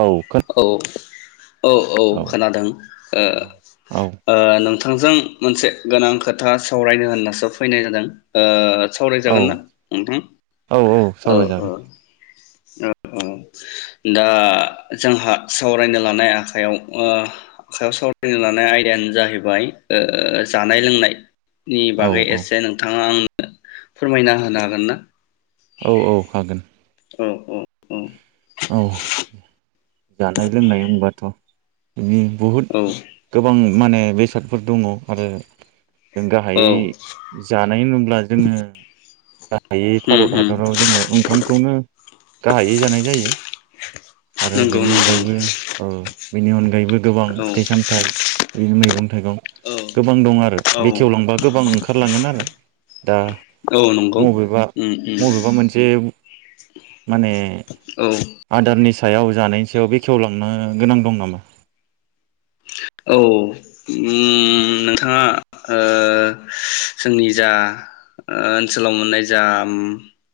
औ खोन औ औ औ खोनादों औ ओ नोंथांजों मोनसे गोनां खोथा सावरायनो होननासो फैनाय जादों ओ औ सावरायजागोन ना नोंथां? औ औ औ सावरायजागोन औ औ दा जोंहा सावरायनो लानाय आखायाव ओ आखायाव सावरायनो लानाय आयदायानो जाहैबाय ओ जानाय लोंनाय। नि औ बागै औ एसे नोंथाङा आं फोरमायना होनो हागोन ना? औ औ हागोन। औ औ औ औ। जानाय लोंनाय होनबाथ बि बहुद औ गोबां। माने बेसादफोर दङ आरो। जों गाहायै जानाय नुब्ला जोङो दायै होम भारत होम हादराव जोङो ओंखामखौनो गाहायै जानाय जायो। नंगौ बेनि नंगौ अनगायैबो ओ बेनि अनगायैबो गोबां औ फिथाइ सामथाइ बि मैगं थाइगं औ गोबां दं आरो औ बेखेवलांबा गोबां ओंखार ओखारलांगोन आरो। दा औ नंगौ उम उम बबेबा-बबेबा मोनसे माने औ आदारनि सा सायाव जानाय सायाव बेखेवलांनो गोनां दं नामा? औ ओम नोंथांङा ओ जोंनि जा ओनसोलाव मोननाय जा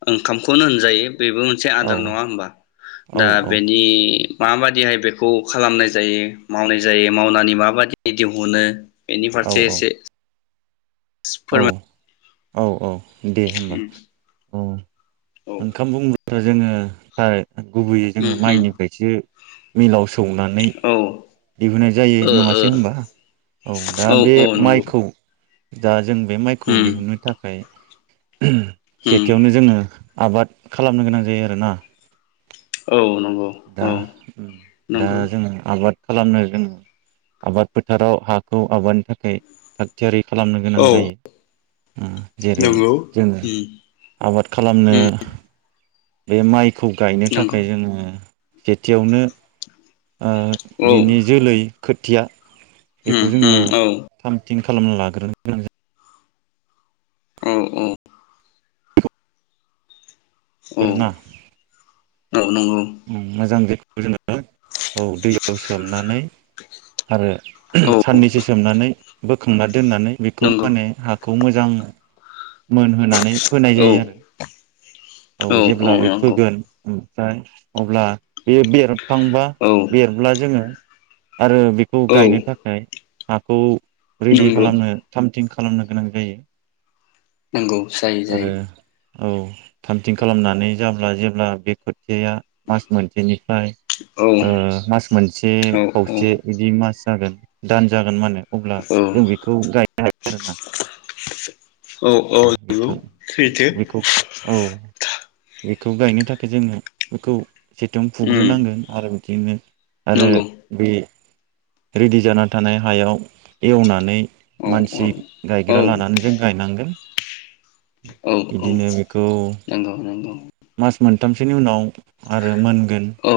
ओंखामखौनो होनजायो। बेबो मोनसे औ आदार नङा होमबा? औ दा बेनि माबाददिहाय बेखौ खालामनाय जायो मावनाय जायो? मावनानै माबायदि दिहुनो? बेनि औ फारसे एसे फोरमा औ-औ। दे होमबा अ औ ओंखाम बुं रो जोङो हाय गुबैयै उम जोङो उम माइनिफ्रायसो मिलाव सौनानै औ ओ दिहुनाय जायो ओ नङासै होनबा? औ दा बे औ नंगौ माइखौ दा जों बे माइखौ उम दिहुननो थाखाय उम सेथियावनो जोङो आबाद खालामनो गोनां जायो आरोना। औ नं दा दा जोङो आबाद खालामनो जोङो आबाद फोथाराव हाखौ आबादनि थाखाय थाग थियारि खालामनो गोनां औ जायो। ओ जेरै नंगौ जोङो उम आबाद खालामनो उम बे माइ खौ गायनो नंगौ थाखाय जोङो सेथियावनो आ बिनि जोलै खोथिया ओम ओम औ। थिम खालामना लाग्रोनो गोनां जा औ औ। औ। नंगौ उम मोजां जे [unintelligible] जोङो औ दैयाव सोमनानै आरो औ साननैसो सोमनानै बोखांना दोननानै बेखौ नंगौ माने हाख खौ मोजां मोनहोनानै फोनाय औ जायो आरो औ जेब्ला बे फोगोन ओम फाय अब्ला बे बेर खांबा औ बेरब्ला जोङो आरो बेखौ औ गायनो थाखाय हाखौ रेडि नंगौ खालामनो थामथिं खालामनो गोनां जायो। नोंगौ जाय जाय आरो औ थामथिं खालामनानै जाब्ला जेब्ला बे खोथिया मास मोनसेनि ओमफ्राय औ ओ मास मोनसे औ खावसे बिदि मास जागोन दान जागोन माने अब्ला जों बेखौ गायनो हायो आरोना औ औ नंगौ बेखो सैथो बेखौ औ बेखौ गायनो थाखाय जोङो बेखौ सेथुम उम फुग्रोनांगोन आरो [unintelligible] आरो नंगौ बे रेडि जाना थानाय हायाव एवनानै औ औ मानसि औ गायग्रा लानानै जों गायनांगोन औ औ बिदिनो बे नंगौ नंगौ मास मोनथामसोनि उनाव आरो मोन गोन औ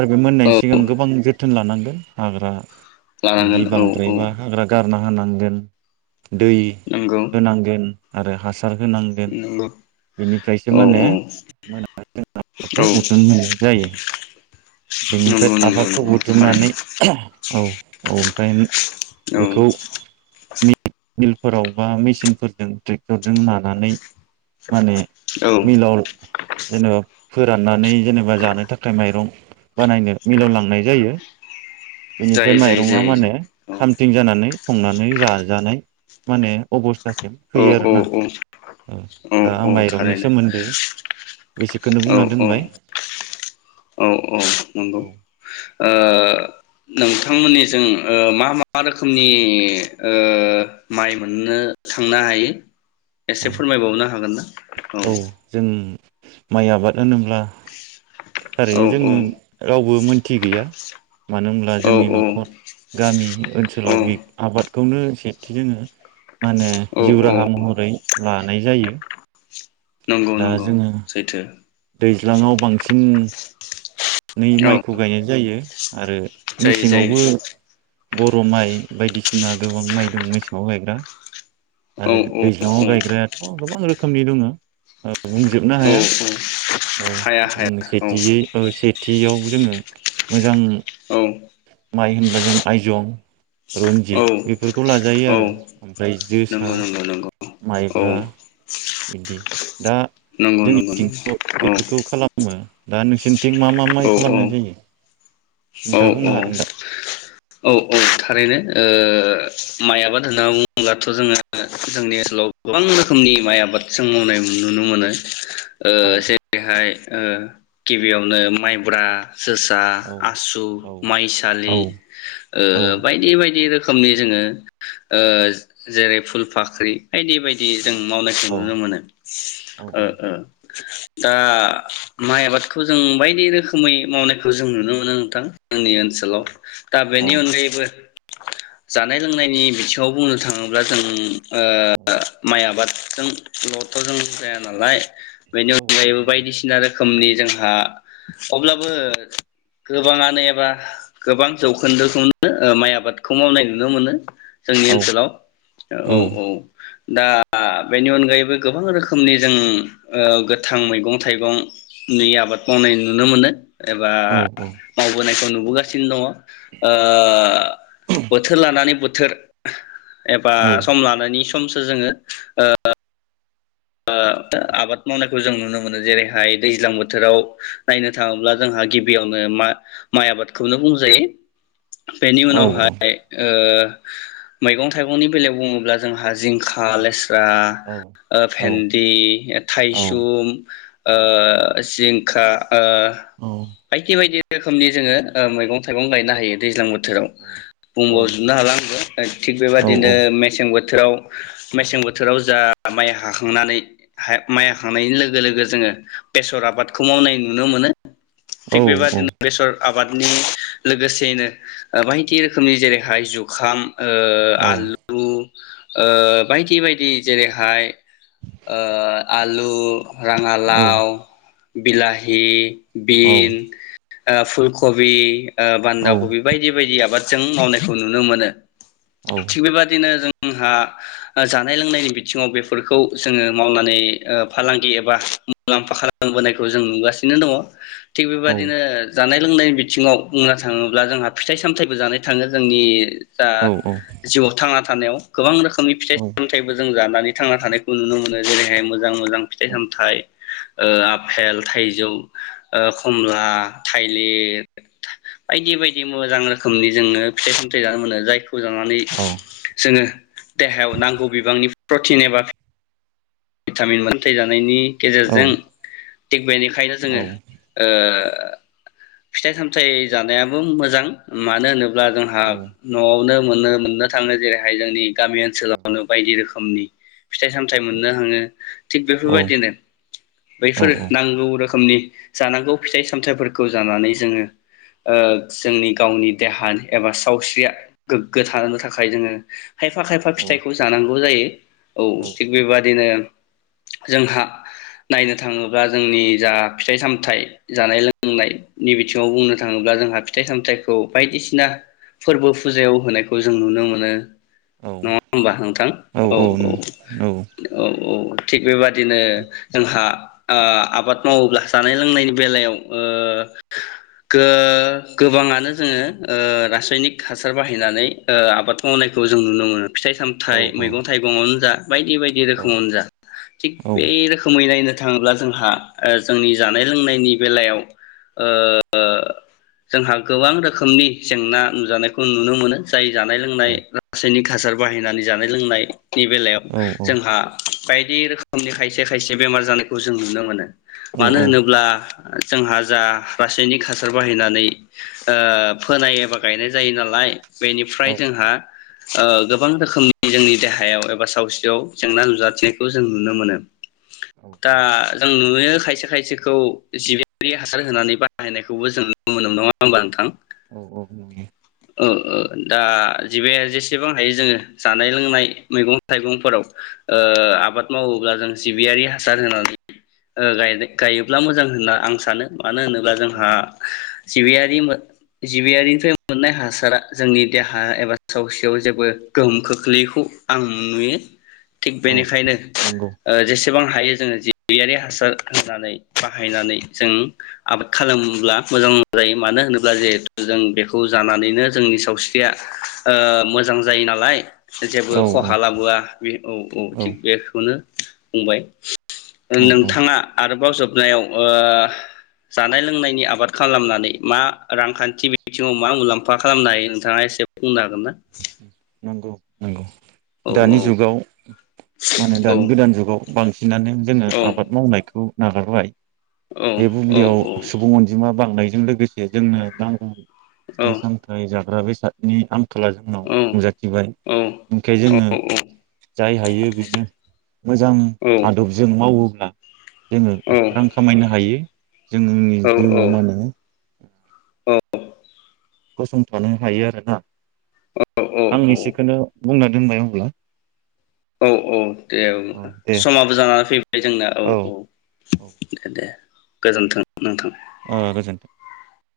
आरो बे औ मोननायनि सिगां गोबां जो थोन लानांगोन हाग्रा लानांगोन बिदि औ औ बांद्रायबा हाग्रा गारना हा नांगोन दै नंगौ होनांगोन आरो हास आर होनांगोन नंगौ बेनिफ्रायसो औ मा ने मोनानि आबादखौ औ बुथुम जायो बेनिफ्राय नंगौ नंगौ आबादखौ नंगौ बुथुमनानै थारैनो औ औ गायनो औ मिलफोराव बा मेसिनफोरजों ट्रे टरजों नानानै माने औ मिलाव जेनेबा फोराननानै जेनेबा जानो थाखाय माइरं बानायनो मिलावलांनाय जायो बेनिफ्राय जायो जायो माइरङा जायो माने थामथिं जानानै संनानै जाजानाय माने अबस थासिम औ फैयो आरो औ ना औ औ दा आं औ माइरंनि थारैनो सोमोन्दै बेसेखौनो औ बुंना औ दोनबाय औ औ नंगौ औ ओ नोंथांमोननि जों ओ मा मा रोखोमनि ओ माइ मोननो थांनो हायो एसे फोरमायबावनो हागोन ना औ माइ आबाद होनोब्ला औ थारैनो जोङो रावबो मोनथि गैया मानो होनब्ला औ जोंनि न'खर गामि औ ओनसोलाव बे आबाद खौनो सेथि जोङो माने औ जिउ औ राहा महरै लानाय जायो नंगौ दा नंगौ जोङो सैथो। दैज्लाङाव बांसिन नै औ माइखौ गायनाय जायो आरो जायो जायो मेसेंआवबो बर' माइ बायदिसि जोंना गोबां माइ दं मेसेङाव गायग्रा। औ आरो औ दैज्लांआव गायग्रायाथ' गोबां रोख रोखोमनि दोङो ओ औ औ हाया औ हाया औ सेथियै औ सेथियाव जोङो मोजां औ माइ होनब्ला जों आइजं रनजित औ बेफोरखौ लाजायो औ आरो ओमफ्राय जोसा नंगौ नंगौ नंगौ माइब्रा औ बिदि दा नंगौ जोंनि नंगौ बिथिं ओ नंगौ बेफोरखौ खालामो। दा नोंसि बिथिं मा मा माय औ औ खालामनाय जायो? औ नोंथाङा बुंनो औ हागोन दा औ औ थारैनो ओ ओ माइ आबाद होनना बुङोब्लाथ' जोङो जोंनि ओनसोलाव गोबां रोखोमनि माइ आबाद जों मावनाय नुनो मोनो। ओ औ जेरैहाय ओ‌ गिबियावनो माइब्रा जोसा औ आसु औ माइसालि ओ बायदि बायदि ओ रोख रोखोमनि जोङो ओ जेरै फुल फाख्रि बायदि बायदि औ जों मावनायखौ औ नुनो मोनो। औ ओ ओ दा माइ आबादखौ जों बायदि रोख खोमै मावनायखौ जों नुनो मोनो नोंथां। जोंनि ओनसोलाव दा औ बेनि अनगायैबो जानाय लोंनायनि बिथिङाव बुंनो थाङोब्ला जों औ माइ आबाद जों लथ' जों जाया नालाय बेनि औ अनगायैबो नंगौ बायदिसिना रोखोमनि जोंहा अब्लाबो गोबाङानो एबा गोबां जौखोन्दोखौनो माइ आबादखौ मावनाय नुनो मोनो। जोंनि औ ओनसोलाव औ नंगौ औ। दा बेनि अनगायैबो गोबां रोखोमनि जों ओ गोथां मैगं थाइगंनि आबाद मावनाय नुनो मोनो। एबा औ मावबोनायखौ नु बोगासिनो दङ। ओ बोथोर लानानै बोथोर [unintelligible] एबा सम लानानि स समसो जोङो ओ ओ आबाद मावनायखौ जों नुनो मोनो जेरैहाय दैज्लां बोथोराव नायनो थाङोब्ला जोंहा गिबियावनो मा-माइ आबादखौनो बुंजायो। बेनि औ उनावहाय ओ मैगं थाइगंनि बेलायाव बुङोब्ला जों हा जिंखा, लेस्रा औ ओ भेन्दि, थायसुम ओ जिंखा। ओ बायदि बायदि रोखोमनि जोङो ओ मैगं थाइगं गायनो हायो दैज्लां बो थोराव बुंबावजोबनो हाला आंबो थिक बेबादिनो मेसें बोथोराव मेसें बोथोराव जा माइ हाखां नुनानै माइया हाखांनायनि लोगो लोगो जोङो बेसर आबादखौ मावनाय नुनो मोनो। थिक बेबायदिनो बेसर आबाद [unintelligible] लोगोसेनो बायदि रोखोमनि जेरैहाय जुखाम। ओ आलु। ओ बायदि बायदि जेरैहाय। ओ आलु। राङा लाव। बिलाहि। बिन। ओ फुलकबि। ओ बान्दा कबि बायदि बायदि आबाद। जों मावनायखौ नुनो मोनो। थिग बेबादिनो जों। [unintelligible] हा जानाय लोंनायनि बिथिङाव बेफोरखौ जोङो मावनानै ओ फालांगि एबा मुलाम्फा खालामबोनायखौ जों नुगासिनो दङ। थिग बेबायदिनो जानाय लोंनायनि बिथिङाव बुंनो थाङोब्ला जोंहा फिथाइ सामथाइबो जानाय थाङो जोंनि दा जिउआव थाङा। थानायाव गोबां रोखोम नि फिथाइ सामथायबो जों [unintelligible] नै थांना थानाय। नुनो मोनो जेरैहाय मोजां मोजां फिथाइ सामथाइ। ओ आफेल थाइजौ ओ खमला थाइलिर बायदि बायदि मोजां रोखोमनि जोङो फिथाइ सामथाइ जानो मोनो जाय जानानै जोङो देहायाव नांगौ बिबांनि प्रटिन एबा भिटामिन मोनथाय जानायनि। गेजेरजों। थिग बेनिखायनो जोङो ओ फिथाइ सामथाइ जानायाबो मोजां मानो होनो जोंहा न'आवनो मोननो मोननो थाङो जेरैहाय जोंनि गामि ओनसोलावनो बायदि रोखोम खोमनि फिथाइ सामथाइ मोननो [unintelligible] थिग बेफोरबायदिनो बैफोर नांगौ रोखोमनि जानांगौ फिथाइ सामथायाइफोरखौ जानानै जोङो जोंनि गावनि देहानि एबा सावस्रिया गोग्गो थानो थाखाय जोङो खायफा खायफा फिथाइखौ जानांगौ जायो [inaudible] औ थिग बेबादिनो जोंहा नायनो थाङोब्ला जोंनि जा फिथाइ सामथाइ जानाय लोंनायनि बिथिङाव बुंनो थाङोब्ला जोंहा फिथाइ सामथाइखौ बायदिसिना फोरबो फुजायाव होनायखौ जों नुनो मोनो नङा होमबा नोंथां औ औ औ औ औ थिग बेबादिनो जोंहा ओ आबाद मावोब्ला जानाय लोंनायनि बेलायाव गो-गोबाङानो जोङो रासायनिक हासार बाहायनानै ओ आबाद मावनायखौ जों नुनो मोनो फिथाइ औ सामथाइ मैगं थाइगङावनो जा बायदि बायदि रोखोमावनो जा थिग बे रोखोमै नायनो थाङोब्ला जोंहा ओ जोंनि जानाय लोंनायनि बेलायाव ओ जोंहा गोबां रोखोमनि जेंना नुजानायखौ नुनो मोनो जाय जानाय लोंनाय रासायनिक हासार बाहायनानै जानाय लोंनायनि बेलायाव जोंहा बायदि रोखोमनि खायसे खायसे बेमार जानायखौ जों नुनो मोनो औ मानो होनोब्ला जोंहा जा रासायनिक हासार बाहायनानै फोनाय एबा गायनाय जायो नालाय बेनिफ्राय जोंहा ओ गोबां रोखोमनि जोंनि देहायाव एबा सावस्रि याव जेंना नुजाथिनायखौ जों नुनो मोनो दा जोंनो नुयो खायसे खायसेखौ जिबियारि हासार होनानै बाहायनायखौबो जों नु मोनो नङा होनबा नोंथां औ औ नुयो ओ ओ दा जिबाया जेसेबां हायो जोङो जानाय लोंनाय मैगं थाइगं फोराव ओ आबाद मावोब्ला जों जिबियारि हासार होनानै ओ गायोब्ला मोजां होनना आं सानो मानो होनोब्ला जोंहा औ जिबियारि जिबियारिनिफ्राय मोननाय हासारा जोंनि देहा एबा सावस्रियाव जेबो गोहोम खोख्लैखौ आं नुयो थिग औ बेनिखायनो नंगौ ओ जेसे - सेबां हायो जोङो जिगैयारि हासार होननानै बाहायनानै सेबां हायोजों आबाद खालामोब्ला मोजां जायो मानो होनोब्ला जिहेथु जों बेखौ जानानैनो जोंनि सावस्रिया मोजां जायो नालाय औ जेबो नंगौ औ खहा लाबोआ बे औ औ थिग बेखौनो बुंबाय औ औ नोंथाङा आरोबाव जोब नायाव ओ जानाय लोंनायनि आबाद खालामनानै मा रांखान्थि बिथिङाव मा मुलाम्फा खालामनो हायो नोंथाङा एसे बुंनो हागोन ना? नंगौ। नंगौ। औ दानि जुगाव मा होनो औ दानि गोदान जुगाव बांसिनानो जोङो औ आबाद मावनायखौ नागारबाय। औ बे औ बुब्लियाव सुबुं अनजिमा बांनाय जों लोगोसे [unintelligible] औ फिथाइ सामथ जादों [unintelligible] बेसादनि आं खाला जोंनाव औ नुजाथिबाय औ ओमखाय जोङो जाय हायो बेनो मोजां आदबजों मावोब्ला जोङो रां खामायनो हायो। जों जोंनि जिउआव मा होनो गसंथानो हायो आरो ना आं एसेखोनो बुंनानै दोनबाय अब्ला। औ औ दे अल्बा औ दे समाबो जानानै फैबाय जोंना औ औ ओ दे दे गोजोन्थों नोंथां। आ गोजोन्थों।